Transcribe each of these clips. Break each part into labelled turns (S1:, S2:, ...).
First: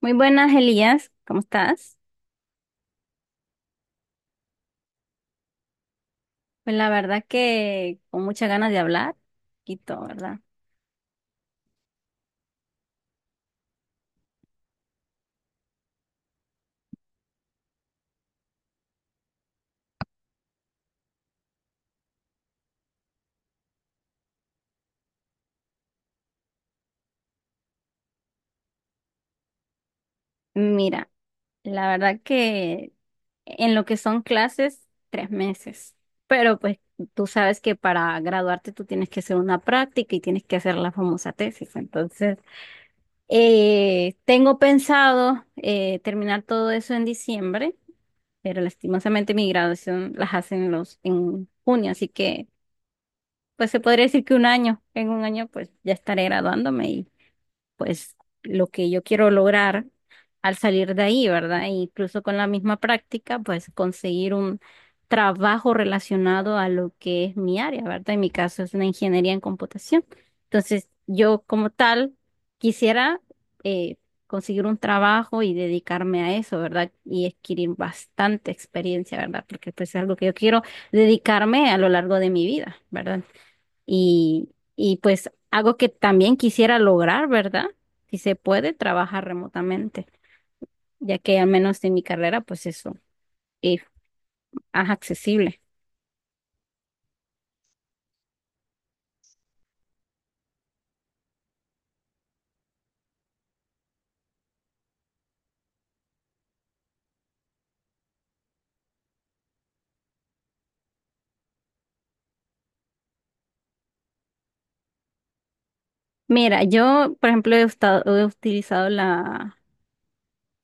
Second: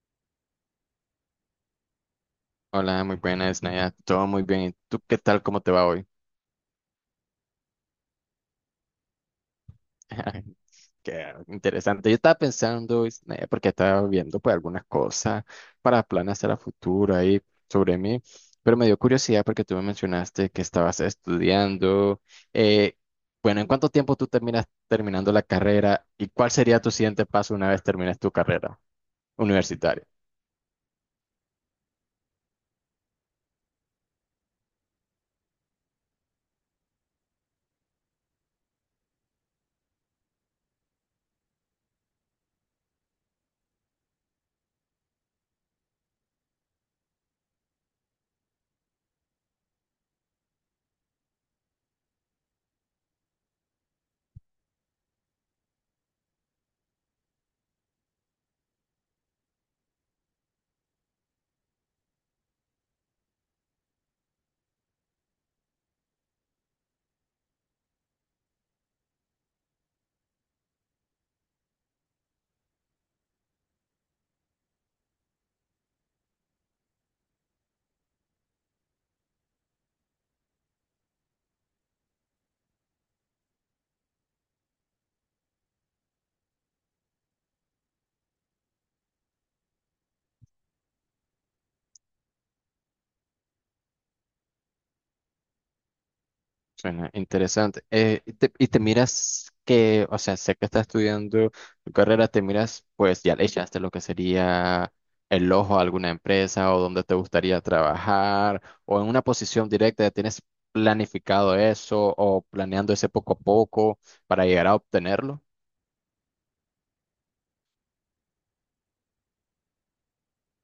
S1: Muy buenas, Elías. ¿Cómo estás?
S2: Hola, muy buenas, Naya. Todo muy bien. ¿Y tú qué tal? ¿Cómo te va hoy?
S1: Pues la verdad que con muchas ganas de hablar, poquito, ¿verdad?
S2: Qué interesante. Yo estaba pensando, Naya, porque estaba viendo pues algunas cosas para planes a la futura y sobre mí, pero me dio curiosidad porque tú me mencionaste que estabas estudiando. Eh, bueno, ¿en cuánto tiempo tú terminas terminando la carrera y cuál sería tu siguiente paso una vez termines tu carrera universitaria?
S1: Mira, la verdad que en lo que son clases, 3 meses. Pero pues tú sabes que para graduarte tú tienes que hacer una práctica y tienes que hacer la famosa tesis. Entonces, tengo pensado terminar todo eso en diciembre, pero lastimosamente mi graduación las hacen los en junio, así que pues se podría decir que un año, en un año pues ya estaré graduándome y pues lo que yo quiero lograr al salir de ahí, ¿verdad? E incluso con la misma práctica, pues conseguir un trabajo relacionado a lo que es mi área, ¿verdad? En mi caso es una ingeniería en computación. Entonces, yo como tal quisiera eh, conseguir un trabajo y dedicarme a eso, ¿verdad? Y adquirir bastante experiencia, ¿verdad? Porque pues es algo que yo quiero dedicarme a lo largo de mi vida, ¿verdad? y, y pues algo que también quisiera lograr, ¿verdad? Si se puede trabajar remotamente, ya que al menos en mi carrera, pues eso es accesible.
S2: Suena interesante. Y te miras que, o sea, sé que estás estudiando tu carrera, te miras, pues ya le echaste lo que sería el ojo a alguna empresa o donde te gustaría trabajar o en una posición directa, ¿tienes planificado eso o planeando ese poco a poco para llegar a obtenerlo?
S1: Mira, yo, por ejemplo, he, he utilizado la,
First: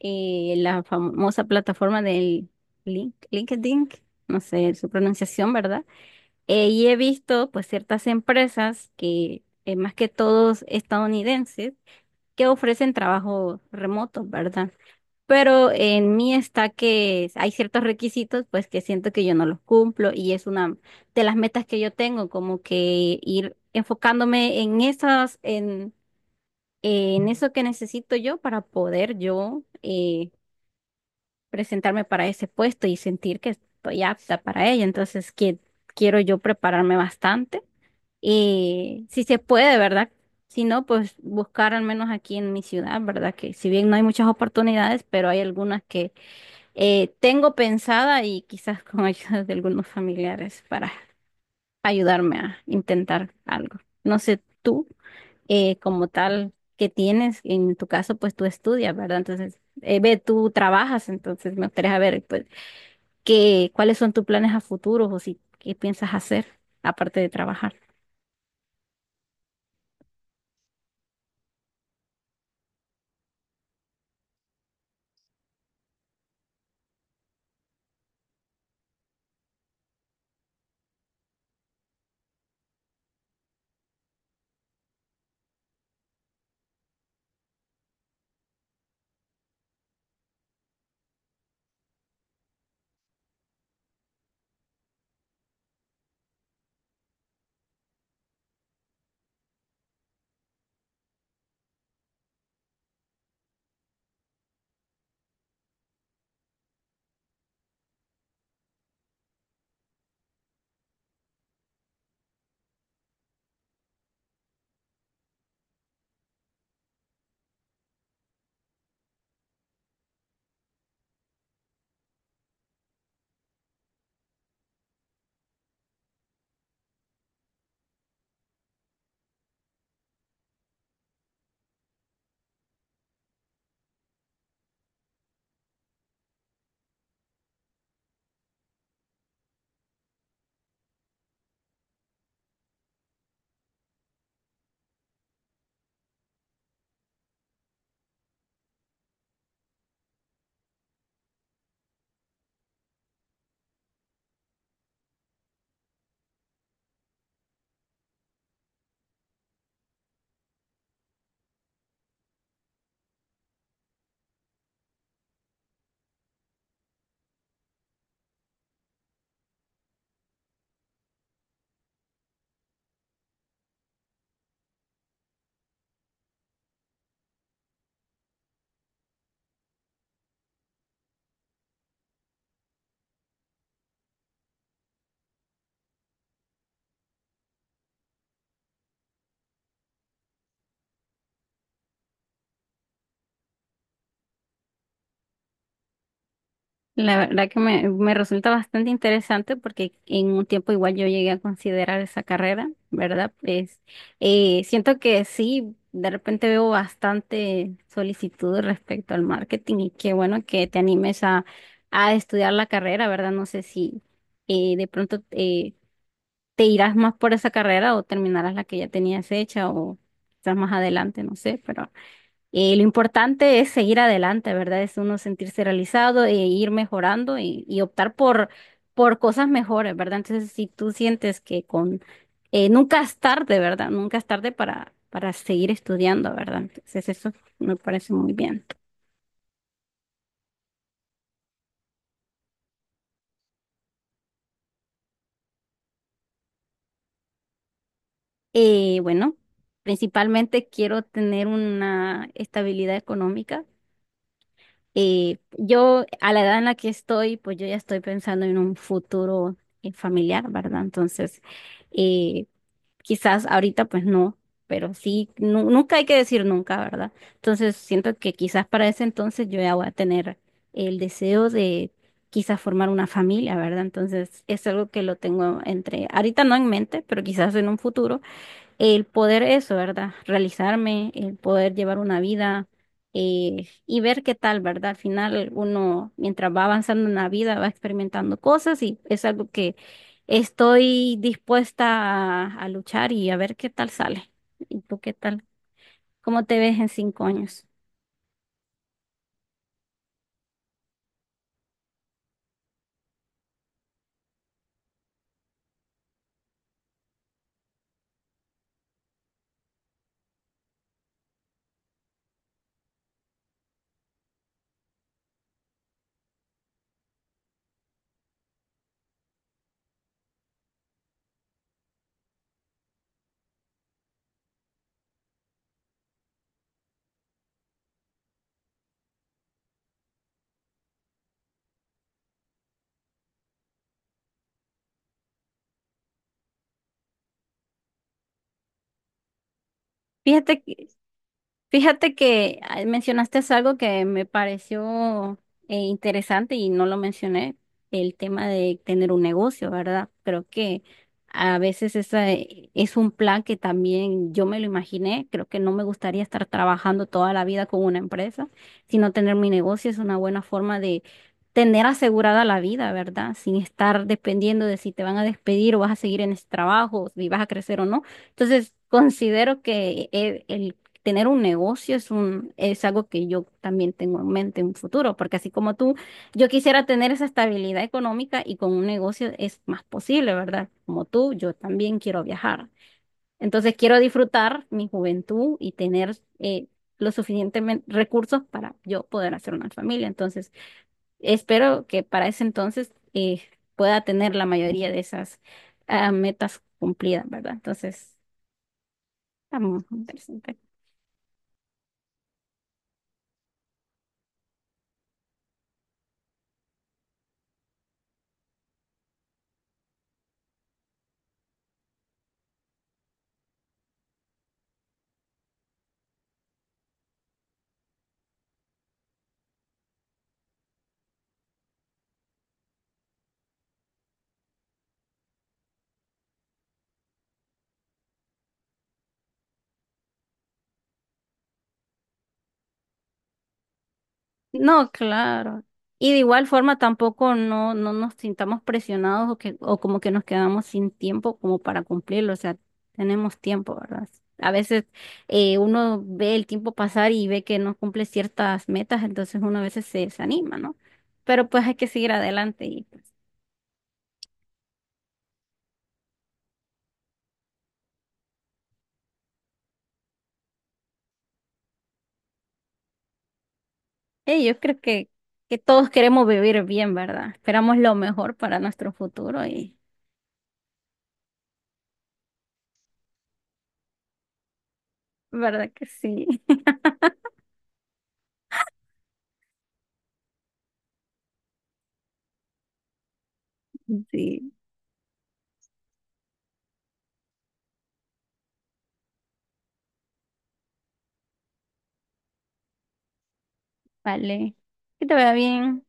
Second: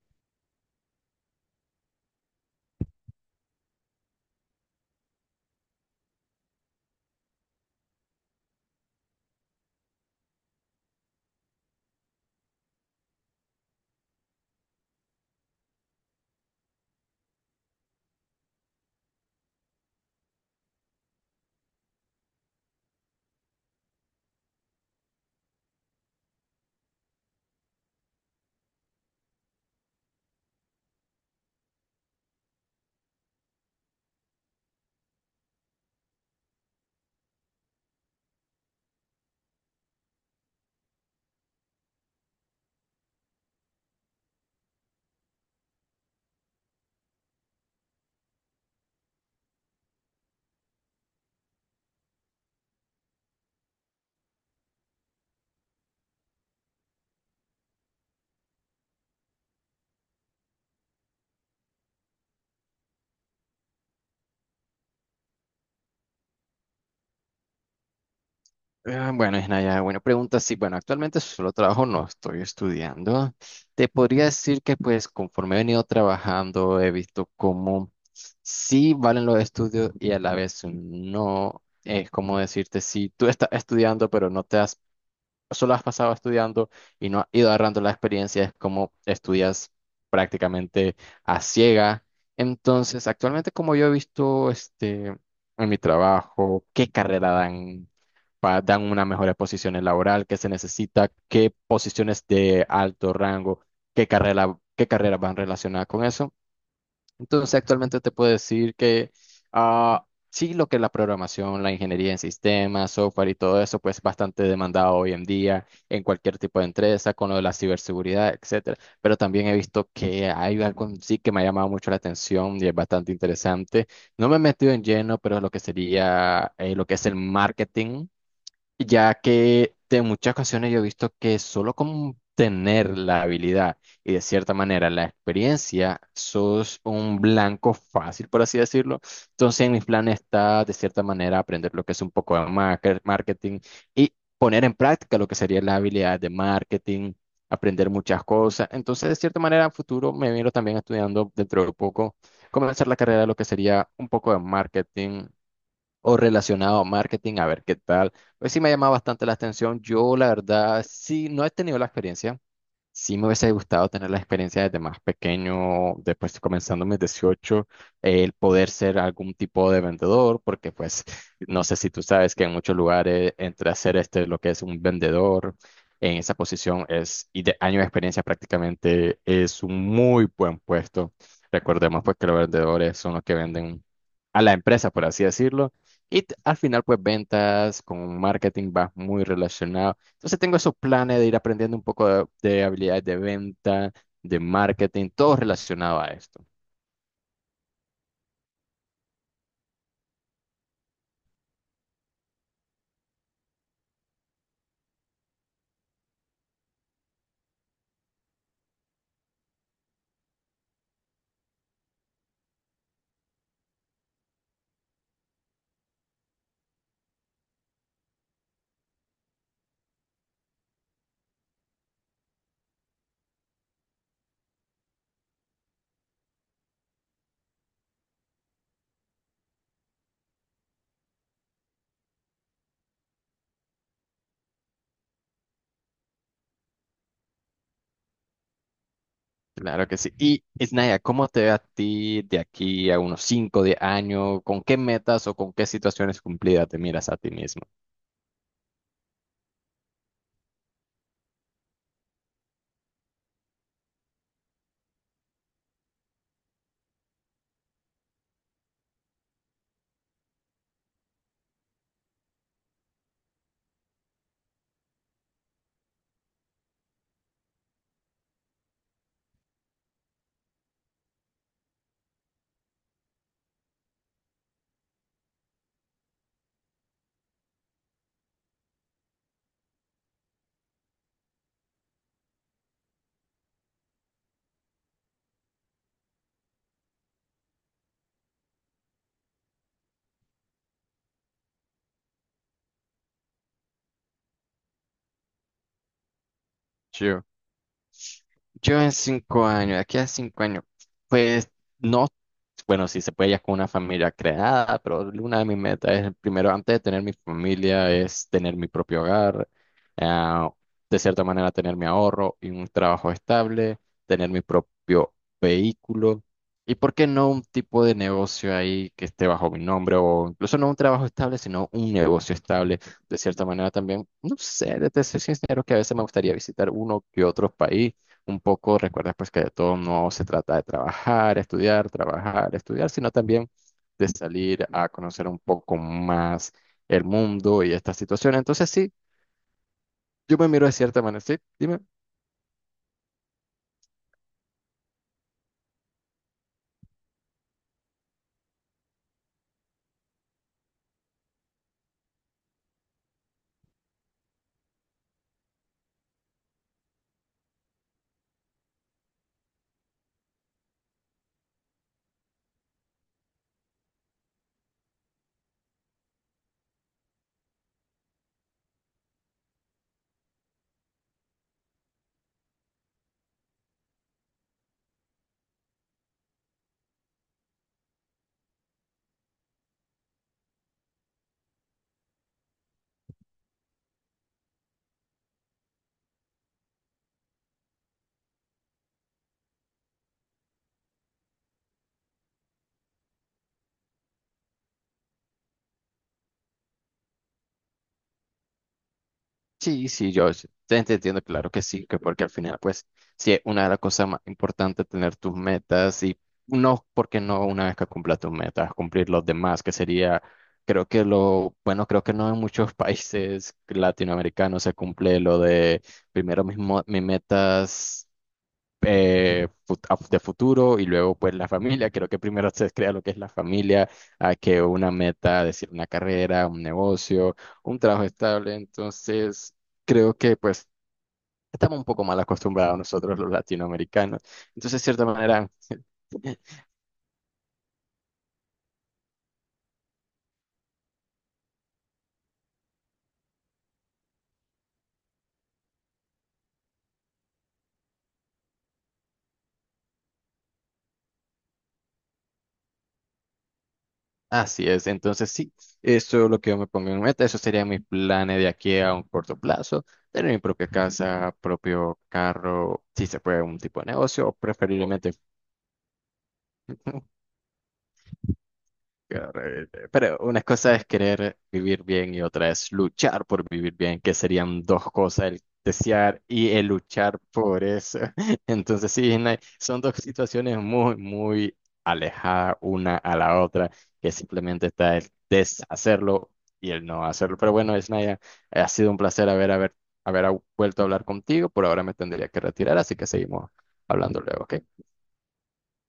S1: eh, la famosa plataforma del LinkedIn, no sé su pronunciación, ¿verdad? Y he visto, pues, ciertas empresas que, más que todos estadounidenses, que ofrecen trabajo remoto, ¿verdad? Pero en mí está que hay ciertos requisitos, pues que siento que yo no los cumplo y es una de las metas que yo tengo, como que ir enfocándome en eso que necesito yo para poder yo presentarme para ese puesto y sentir que estoy apta para ello. Entonces, que quiero yo prepararme bastante. Si se puede, ¿verdad? Si no, pues buscar al menos aquí en mi ciudad, ¿verdad? Que si bien no hay muchas oportunidades, pero hay algunas que tengo pensada y quizás con ayuda de algunos familiares para ayudarme a intentar algo. No sé tú, como tal, que tienes, en tu caso, pues tú estudias, ¿verdad? Entonces, tú trabajas, entonces me gustaría saber, pues, cuáles son tus planes a futuro o si, qué piensas hacer aparte de trabajar.
S2: Bueno, Isnaya, buena pregunta. Sí, bueno, actualmente solo trabajo, no estoy estudiando. Te podría decir que pues conforme he venido trabajando, he visto cómo sí valen los estudios y a la vez no. Es como decirte, si tú estás estudiando pero no te has solo has pasado estudiando y no has ido agarrando la experiencia, es como estudias prácticamente a ciega. Entonces, actualmente como yo he visto este, en mi trabajo, qué carrera dan, dan una mejor posición laboral, qué se necesita, qué posiciones de alto rango, qué carreras van relacionadas con eso. Entonces, actualmente te puedo decir que sí, lo que es la programación, la ingeniería en sistemas, software y todo eso, pues bastante demandado hoy en día en cualquier tipo de empresa, con lo de la ciberseguridad, etcétera. Pero también he visto que hay algo en sí que me ha llamado mucho la atención y es bastante interesante. No me he metido en lleno, pero lo que sería lo que es el marketing, ya que de muchas ocasiones yo he visto que solo con tener la habilidad y de cierta manera la experiencia, sos un blanco fácil, por así decirlo. Entonces, en mis planes está de cierta manera aprender lo que es un poco de marketing y poner en práctica lo que sería la habilidad de marketing, aprender muchas cosas. Entonces, de cierta manera, en futuro me miro también estudiando dentro de poco, comenzar la carrera de lo que sería un poco de marketing o relacionado a marketing, a ver qué tal. Pues sí me ha llamado bastante la atención. Yo, la verdad, sí, no he tenido la experiencia. Sí me hubiese gustado tener la experiencia desde más pequeño, después comenzando mis 18, el poder ser algún tipo de vendedor, porque pues no sé si tú sabes que en muchos lugares entre hacer este lo que es un vendedor en esa posición es, y de año de experiencia prácticamente es un muy buen puesto. Recordemos pues que los vendedores son los que venden a la empresa, por así decirlo, y al final pues ventas con marketing va muy relacionado. Entonces tengo esos planes de ir aprendiendo un poco de habilidades de venta, de marketing, todo relacionado a esto.
S1: La verdad que me resulta bastante interesante porque en un tiempo igual yo llegué a considerar esa carrera, ¿verdad? Pues siento que sí, de repente veo bastante solicitud respecto al marketing y qué bueno que te animes a estudiar la carrera, ¿verdad? No sé si de pronto te irás más por esa carrera o terminarás la que ya tenías hecha o quizás más adelante, no sé, pero... Lo importante es seguir adelante, ¿verdad? Es uno sentirse realizado e ir mejorando y optar por cosas mejores, ¿verdad? Entonces, si tú sientes que con nunca es tarde, ¿verdad? Nunca es tarde para seguir estudiando, ¿verdad? Entonces, eso me parece muy bien.
S2: Claro que sí. Y, Isnaya, ¿cómo te ve a ti de aquí a unos 5 10 años? ¿Con qué metas o con qué situaciones cumplidas te miras a ti mismo?
S1: Bueno, principalmente quiero tener una estabilidad económica. Yo, a la edad en la que estoy, pues yo ya estoy pensando en un futuro familiar, ¿verdad? Entonces, eh, Quizás ahorita pues no, pero sí, nunca hay que decir nunca, ¿verdad? Entonces siento que quizás para ese entonces yo ya voy a tener el deseo de quizás formar una familia, ¿verdad? Entonces es algo que lo tengo entre, ahorita no en mente, pero quizás en un futuro el poder eso, ¿verdad? Realizarme, el poder llevar una vida y ver qué tal, ¿verdad? Al final uno, mientras va avanzando en la vida, va experimentando cosas y es algo que estoy dispuesta a luchar y a ver qué tal sale. ¿Y tú qué tal? ¿Cómo te ves en 5 años?
S2: Yo en 5 años, aquí a 5 años, pues no, bueno, si se puede ya con una familia creada, pero una de mis metas es, primero, antes de tener mi familia, es tener mi propio hogar, ah, de cierta manera tener mi ahorro y un trabajo estable, tener mi propio vehículo, y por qué no un tipo de negocio ahí que esté bajo mi nombre, o incluso no un trabajo estable, sino un negocio estable. De cierta manera también, no sé, de ser sincero, que a veces me gustaría visitar uno que otro país, un poco recuerda pues que de todo no se trata de trabajar, estudiar, sino también de salir a conocer un poco más el mundo y esta situación. Entonces sí, yo me
S1: Fíjate,
S2: miro de
S1: que
S2: cierta manera, sí, dime.
S1: Fíjate que ah, mencionaste algo que me pareció interesante y no lo mencioné, el tema de tener un negocio, ¿verdad? Creo que a veces esa es un plan que también yo me lo imaginé, creo que no me gustaría estar trabajando toda la vida con una empresa, sino tener mi negocio es una buena forma de tener asegurada la vida, ¿verdad? Sin estar dependiendo de si te van a despedir o vas a seguir en ese trabajo, si vas a crecer o no. Entonces, considero que tener un negocio es algo que yo también tengo en mente en un futuro, porque así como tú, yo quisiera tener esa estabilidad económica y con un negocio es más posible, ¿verdad? Como tú, yo también quiero viajar. Entonces quiero disfrutar mi juventud y tener los suficientes recursos para yo poder hacer una familia. Entonces espero que para ese entonces pueda tener la mayoría de esas metas cumplidas, ¿verdad? Entonces, está muy
S2: Sí, sí, yo
S1: interesante.
S2: te entiendo, claro que sí, que porque al final, pues, sí, es una de las cosas más importantes tener tus metas y no, porque no una vez que cumplas tus metas, cumplir los demás, que sería, creo que lo, bueno, creo que no en muchos países latinoamericanos se cumple lo de primero mis metas de futuro y luego, pues, la familia. Creo que primero se crea lo que es la familia, a que una meta, decir, una carrera, un negocio, un trabajo estable, entonces... Creo que pues estamos un poco mal acostumbrados nosotros los latinoamericanos. Entonces, de
S1: No,
S2: cierta manera,
S1: claro. Y de igual forma tampoco no nos sintamos presionados o que, o como que nos quedamos sin tiempo como para cumplirlo. O sea, tenemos tiempo, ¿verdad? A veces uno ve el tiempo pasar y ve que no cumple ciertas metas, entonces uno a veces se desanima, ¿no? Pero pues hay que seguir adelante y
S2: así es. Entonces, sí, eso es lo que yo me pongo en meta. Eso serían mis planes de aquí a un corto plazo. Tener mi propia casa, propio carro, si se puede, un tipo de negocio, o
S1: yo creo
S2: preferiblemente.
S1: que todos queremos vivir bien, ¿verdad? Esperamos lo mejor para nuestro futuro y
S2: Pero una cosa es querer vivir bien y otra es luchar por vivir bien, que serían dos cosas, el
S1: ¿verdad que
S2: desear
S1: sí?
S2: y el luchar por eso. Entonces sí, no hay- son dos situaciones muy, muy alejadas una a la otra, que
S1: Sí,
S2: simplemente está el deshacerlo y el no hacerlo. Pero bueno, Isnaya, ha sido un placer haber vuelto a hablar contigo. Por ahora me tendría que retirar, así que seguimos hablando luego,
S1: vale.
S2: ¿ok?
S1: Que te vaya bien.